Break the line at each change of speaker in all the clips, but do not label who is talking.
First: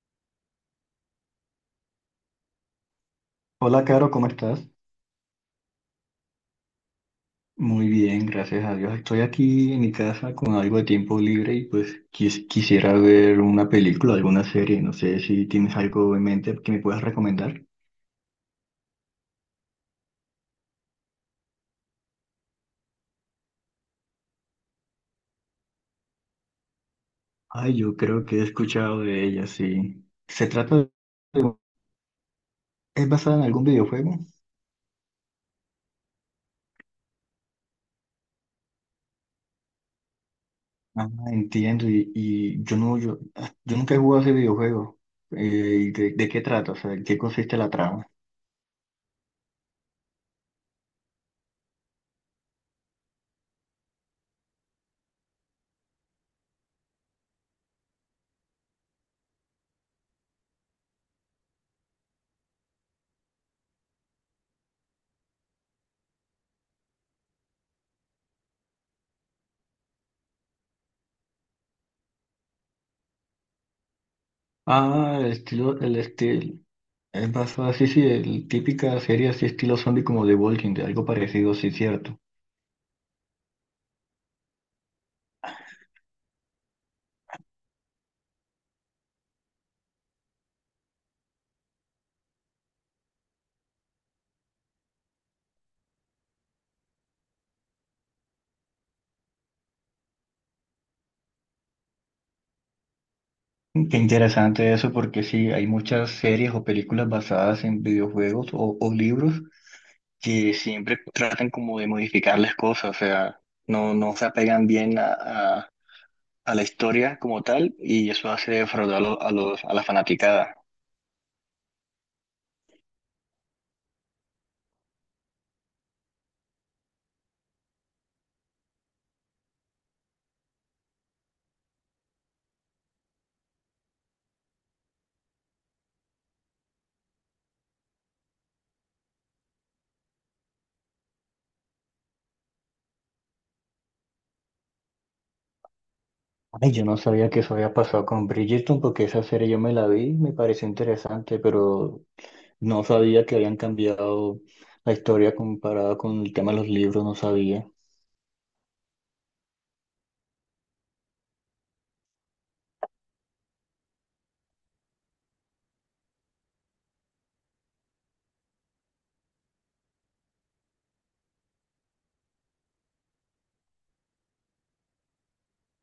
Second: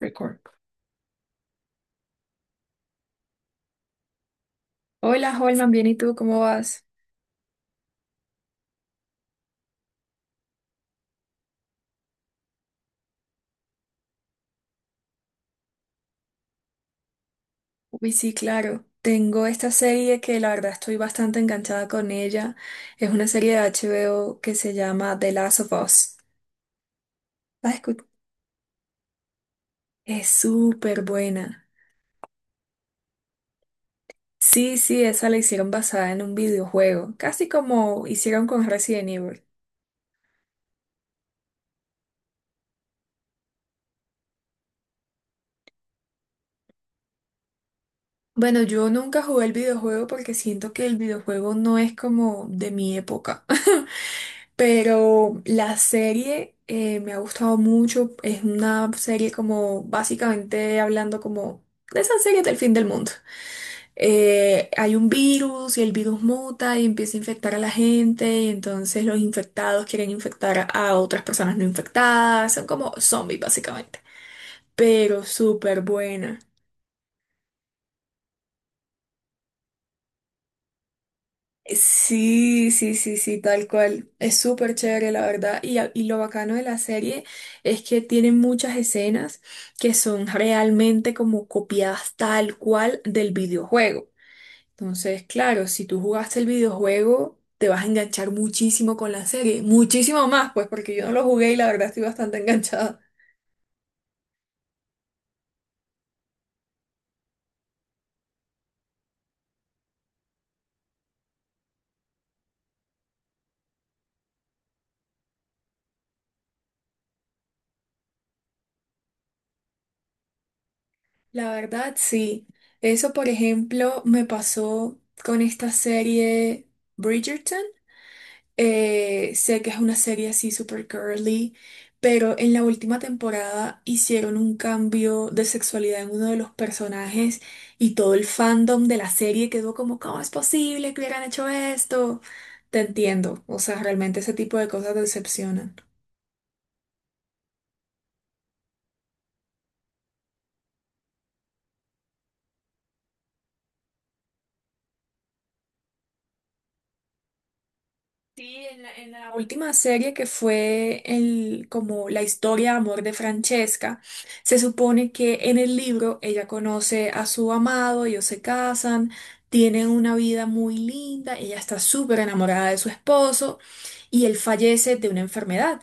Record.
Hola, Caro, ¿cómo estás?
Hola, Holman, bien, ¿y tú cómo vas?
Muy bien, gracias a Dios. Estoy aquí en mi casa con algo de tiempo libre y pues quisiera ver una película, alguna serie. No sé si tienes algo en mente que me puedas recomendar.
Uy, sí, claro. Tengo esta serie que la verdad estoy bastante enganchada con ella. Es una serie de HBO que se llama The Last of Us. ¿La has
Ay, yo
escu-
creo que he escuchado de ella, sí.
Es
Se trata de...
súper buena.
¿Es basada en algún videojuego?
Sí, sí, esa la hicieron basada en un videojuego, casi como hicieron con Resident Evil.
Ah, entiendo. Y yo no, yo, yo nunca he jugado ese videojuego. Eh, ¿Y de qué trata? O sea, ¿en qué consiste la trama?
Bueno, yo nunca jugué el videojuego porque siento que el videojuego no es como de mi época. Pero la serie me ha gustado mucho. Es una serie como básicamente hablando como de esas series del fin del mundo. Hay un virus y el virus muta y empieza a infectar a la gente y entonces los infectados quieren infectar a otras personas no infectadas. Son como zombies básicamente.
Ah,
Pero súper
el
buena.
estilo. Es basada, sí, sí, el, típica serie así estilo zombie como The Walking Dead, algo parecido, sí, cierto.
Sí, sí, sí, sí, tal cual. Es súper chévere, la verdad. Y, a- y lo bacano de la serie es que tiene muchas escenas que son realmente como copiadas tal cual del videojuego. Entonces, claro, si tú jugaste el videojuego, te vas a enganchar muchísimo con la serie. Muchísimo más, pues, porque yo no lo jugué y la verdad estoy bastante enganchada.
Qué interesante eso porque sí, hay muchas series o películas basadas en videojuegos o libros que siempre tratan como de modificar las cosas, o sea, no se apegan bien a la historia como tal y eso hace defraudar a a la fanaticada.
La verdad, sí. Eso, por ejemplo, me pasó con esta serie. Bridgerton. Sé que es una serie así super curly, pero en la última temporada hicieron un cambio de sexualidad en uno de los personajes y todo el fandom de la serie quedó como, ¿cómo es posible que hubieran hecho esto? Te entiendo, o sea, realmente ese tipo de cosas decepcionan.
Ay, yo no sabía que eso había pasado con Bridgerton porque esa serie yo me la vi, me pareció interesante, pero no sabía que habían cambiado la historia comparada con el tema de los libros, no sabía.
Sí, en la última serie que fue el, como la historia de amor de Francesca, se supone que en el libro ella conoce a su amado, ellos se casan, tienen una vida muy linda, ella está súper enamorada de su esposo y él fallece de una enfermedad.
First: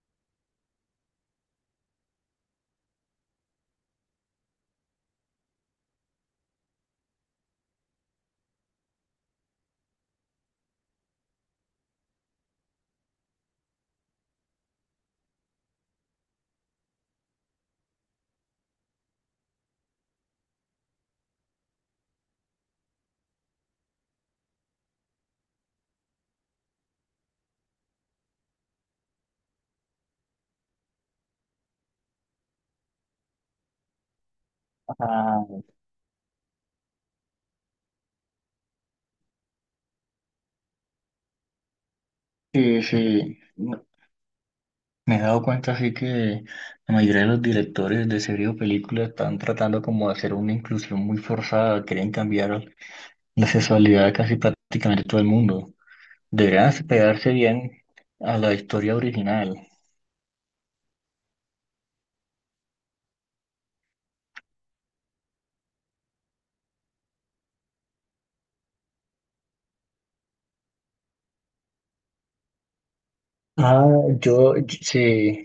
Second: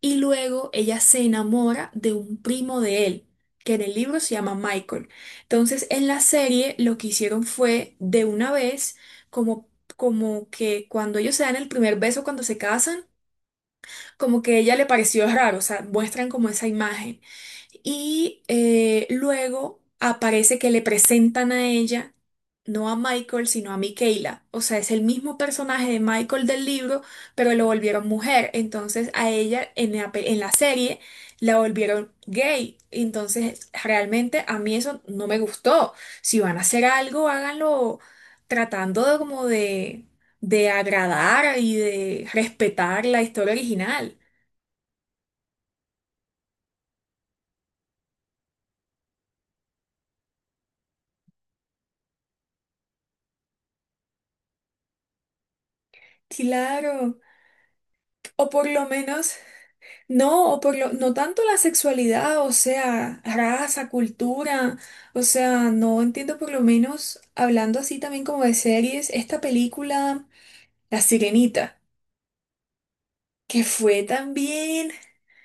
Y luego ella se enamora de un primo de él, que en el libro se llama Michael. Entonces, en la serie lo que hicieron fue de una vez como como que cuando ellos se dan el primer beso, cuando se casan, como que a ella le pareció raro, o sea, muestran como esa imagen. Y luego aparece que le presentan a ella, no a Michael, sino a Michaela. O sea, es el mismo personaje de Michael del libro, pero lo volvieron mujer. Entonces a ella en la, pe- en la serie la volvieron gay. Entonces realmente a mí eso no me
Ah,
gustó. Si van a hacer algo, háganlo tratando de como de agradar y de
sí,
respetar la
sí.
historia
No,
original.
me he dado cuenta así que la mayoría de los directores de series o películas están tratando como de hacer una inclusión muy forzada, quieren cambiar la sexualidad de casi prácticamente todo el mundo. Deberían
Claro,
pegarse bien a
o
la
por lo
historia
menos,
original.
no, o por lo, no tanto la sexualidad, o sea, raza, cultura, o sea, no entiendo por lo menos, hablando así también como de series, esta película, La Sirenita, que
Ah,
fue también,
sí,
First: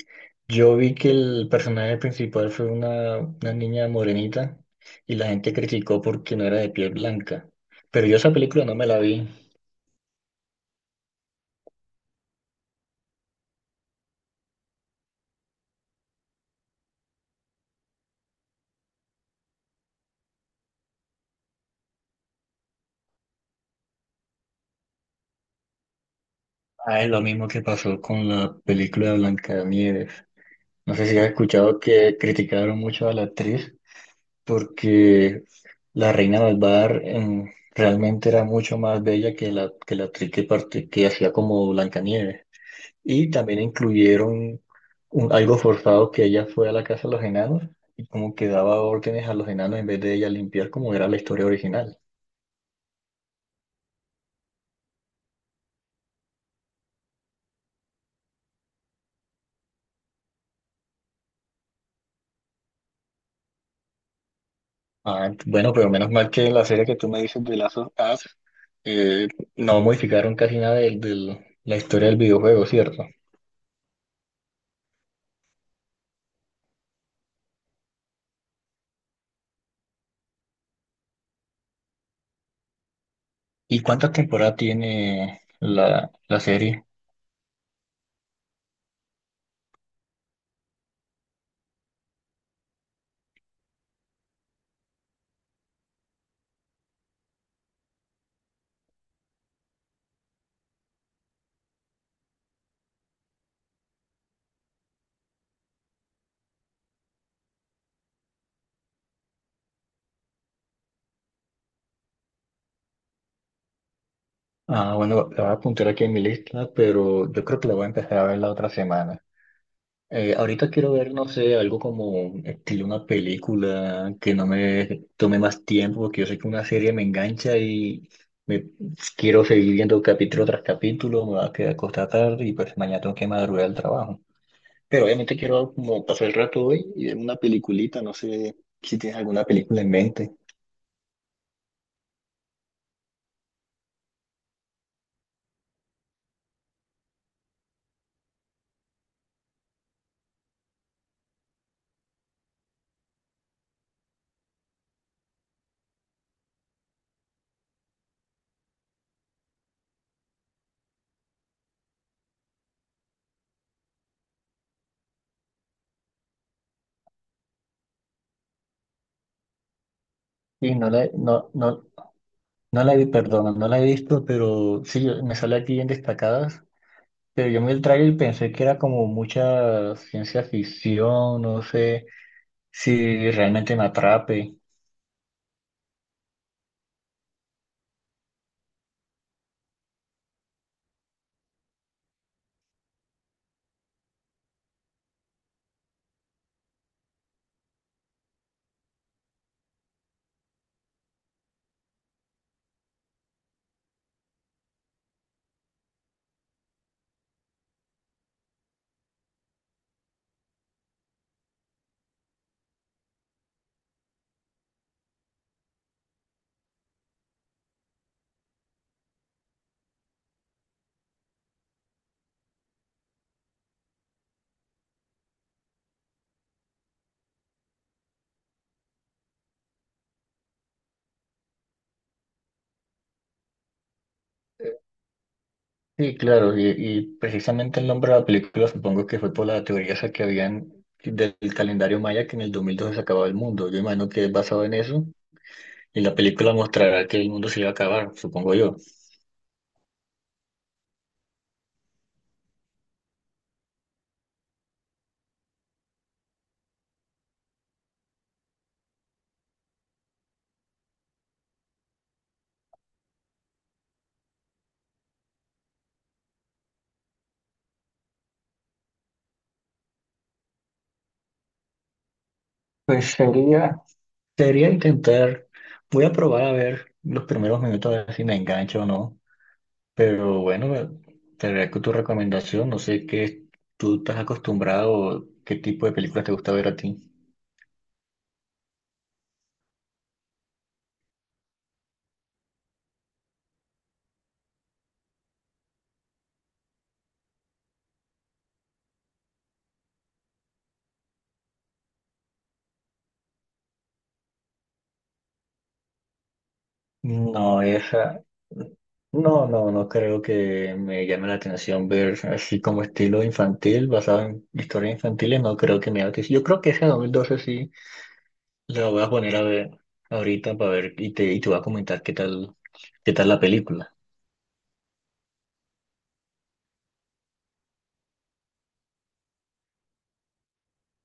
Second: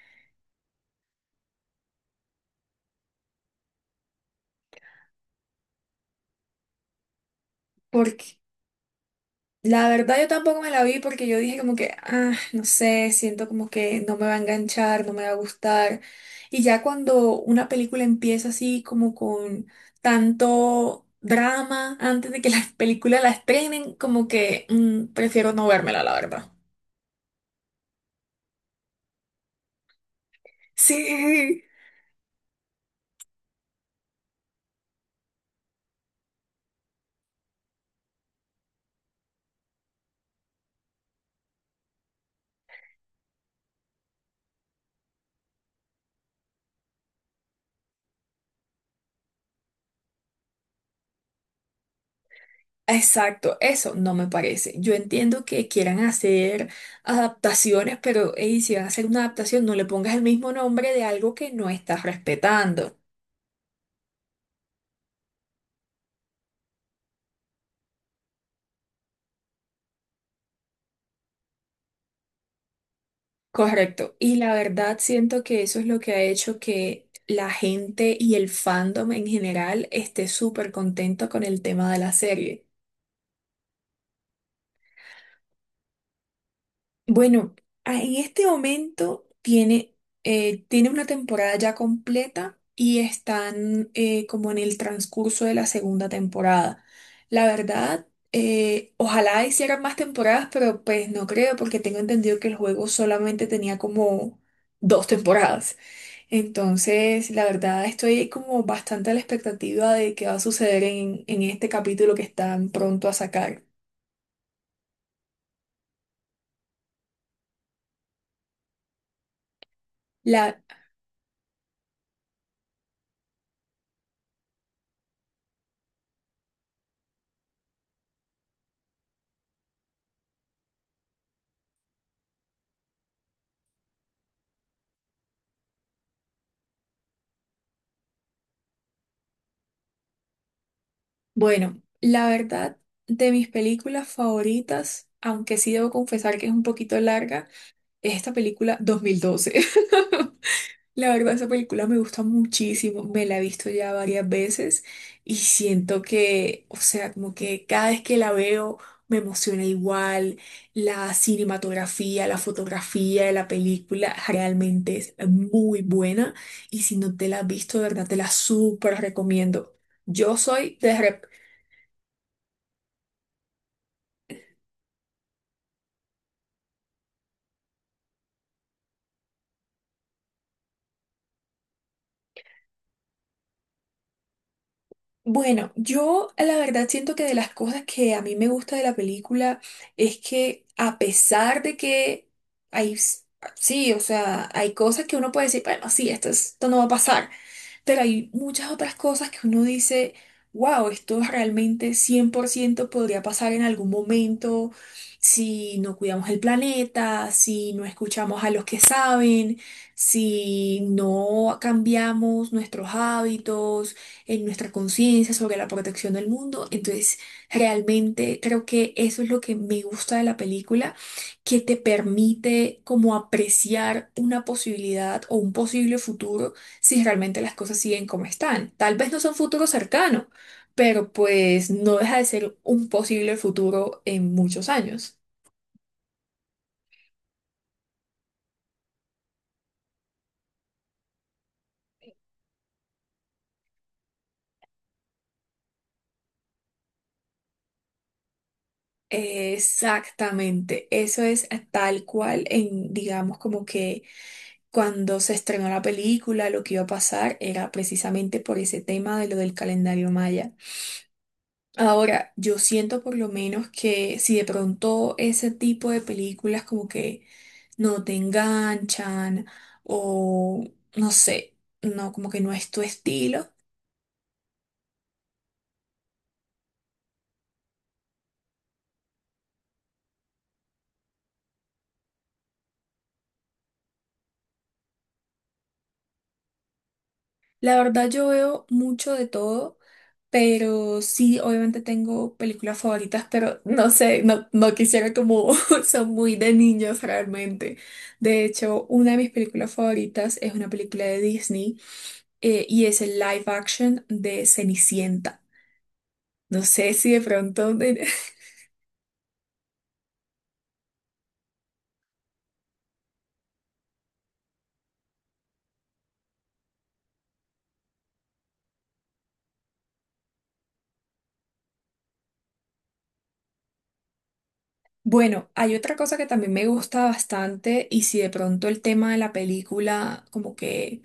yo vi que el personaje principal fue una niña morenita y la gente criticó porque no era de piel blanca. Pero yo esa
porque
película no me la vi.
la verdad yo tampoco me la vi porque yo dije como que, ah, no sé, siento como que no me va a enganchar, no me va a gustar. Y ya cuando una película empieza así como con tanto drama antes de que la película la estrenen, como que mm, prefiero no vérmela, la verdad.
Ah, es lo mismo que pasó con la película de Blancanieves. No sé si has
Sí,
escuchado que criticaron mucho a la actriz porque la reina malvada realmente era mucho más bella que que la actriz que hacía como Blancanieves. Y también incluyeron algo forzado que ella fue a la casa de los enanos y como que daba órdenes a los enanos en vez de ella limpiar como era la historia original.
exacto, eso no me parece. Yo entiendo que quieran hacer adaptaciones, pero ey, si van a hacer una adaptación, no le pongas el mismo nombre de algo que no estás respetando.
Ah, bueno, pero menos mal que la serie que tú me dices de Last of Us, eh, no modificaron casi nada de la historia del videojuego, ¿cierto?
Correcto. Y la verdad siento que eso es lo que ha hecho que la gente y el fandom en general esté súper contento con el tema de la serie.
¿Y cuántas temporadas tiene la serie?
Bueno, a- en este momento tiene, tiene una temporada ya completa y están como en el transcurso de la segunda temporada. La verdad, ojalá hicieran más temporadas, pero pues no creo porque tengo entendido que el juego solamente tenía como dos temporadas. Entonces, la verdad, estoy como bastante a la expectativa de qué va a suceder en este capítulo que están pronto a sacar.
Ah, bueno, la voy a apuntar aquí en mi lista, pero yo creo que la voy a empezar a ver la otra semana.
La,
Ahorita quiero ver, no sé, algo como estilo una película que no me tome más tiempo, porque yo sé que una serie me engancha y me quiero seguir viendo capítulo tras capítulo, me va a quedar acostada tarde y pues mañana tengo que madrugar al trabajo. Pero obviamente quiero como pasar el rato hoy y ver una peliculita, no sé si tienes alguna película en mente.
bueno, la verdad, de mis películas favoritas, aunque sí debo confesar que es un poquito larga, es esta película 2012. La verdad, esa película me gusta muchísimo, me la he visto ya varias veces y siento que, o sea, como que cada vez que la veo me emociona igual, la cinematografía, la fotografía de la película realmente es muy buena y si no te la has visto, de verdad, te la súper recomiendo. Yo
Sí,
soy de
no, no la vi, perdona, no la he visto, pero sí, me sale aquí en destacadas. Pero yo me el tráiler y pensé que era como mucha ciencia ficción, no sé si realmente me atrape.
bueno, yo la verdad siento que de las cosas que a mí me gusta de la película es que a pesar de que hay, s- sí, o sea, hay cosas que uno puede decir, bueno, sí, esto, es- esto no va a pasar, pero hay muchas otras cosas que uno dice, wow, esto realmente 100% podría pasar en algún momento si no cuidamos el planeta, si no escuchamos a los que saben, si no cambiamos nuestros hábitos, en nuestra conciencia sobre la protección del mundo. Entonces, realmente creo que eso es lo que me gusta de la película que te permite como apreciar una posibilidad o un posible futuro si realmente las cosas siguen como están. Tal vez no son futuro cercano, pero pues no deja de ser un posible futuro en muchos años.
Sí, claro, y precisamente el nombre de la película supongo que fue por la teoría esa que habían del calendario maya que en el 2012 se acababa el mundo. Yo imagino que es basado en eso y la película mostrará que el mundo se iba a acabar, supongo yo.
Exactamente, eso es tal cual en, digamos, como que cuando se estrenó la película, lo que iba a pasar era precisamente por ese tema de lo del calendario maya. Ahora, yo siento por lo menos que si de pronto ese tipo de películas como que no te enganchan o no sé, no, como que no es tu
Pues
estilo.
sería, sería intentar, voy a probar a ver los primeros minutos a ver si me engancho o no. Pero bueno, te agradezco tu recomendación. No sé qué tú estás acostumbrado, qué tipo de películas te gusta ver a ti.
La verdad yo veo mucho de todo, pero sí, obviamente tengo películas favoritas, pero no sé, no, no quisiera como son muy de niños realmente. De hecho, una de mis películas favoritas es una película de Disney y es el live action de Cenicienta. No sé si de
No,
pronto... de-
esa. No, no, no creo que me llame la atención ver así como estilo infantil, basado en historias infantiles. No creo que me llame la atención. Yo creo que esa 2012 sí la voy a poner a ver ahorita para ver y y te voy a comentar qué tal la película.
Bueno, hay otra cosa que también me gusta bastante y si de pronto el tema de la película como que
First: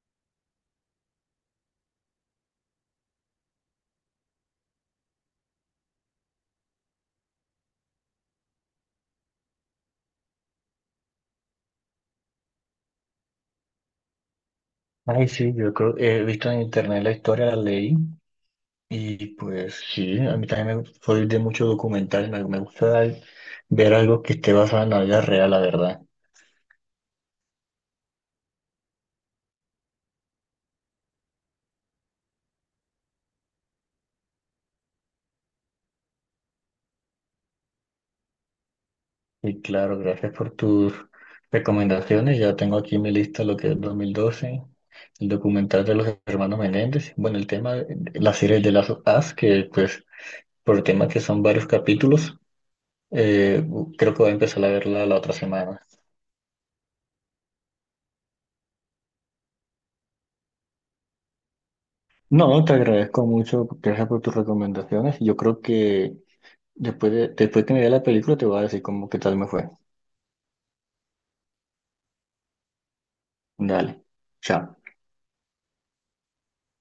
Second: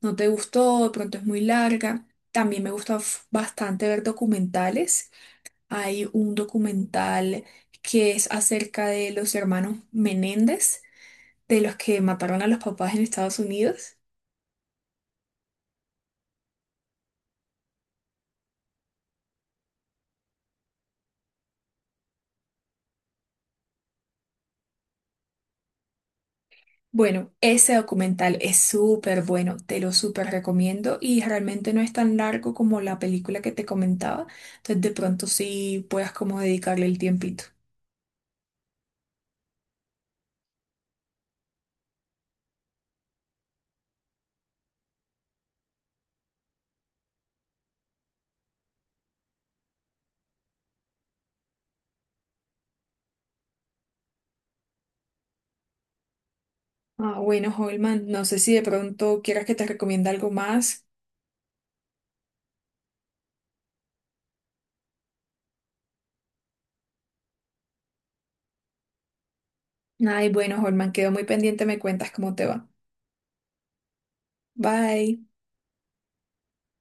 no te gustó, de pronto es muy larga, también me gusta f- bastante ver documentales. Hay un documental que es acerca de los hermanos Menéndez, de los que mataron a los papás en Estados Unidos.
Ay, sí, yo creo, he visto en internet la historia, la leí. Y pues sí, a mí también soy de muchos documentales, me gusta ver algo que esté basado en la vida real, la verdad.
Bueno, ese documental es súper bueno, te lo súper recomiendo y realmente no es tan largo como la película que te comentaba, entonces de pronto sí puedas como dedicarle el tiempito.
Y claro, gracias por tus recomendaciones. Ya tengo aquí en mi lista lo que es 2012, el documental de los hermanos Menéndez. Bueno, el tema de la serie de las As, que pues por tema que son varios capítulos, eh, creo que voy a empezar a verla la otra semana.
Ah, bueno, Holman, no sé si de pronto quieras que te recomiende algo más.
No, te agradezco mucho, gracias por tus recomendaciones. Yo creo que... Después de, después que me vea la película te voy a decir cómo qué tal me fue.
Ay, bueno, Holman, quedo muy pendiente, me cuentas cómo te va.
Dale. Chao.
Bye.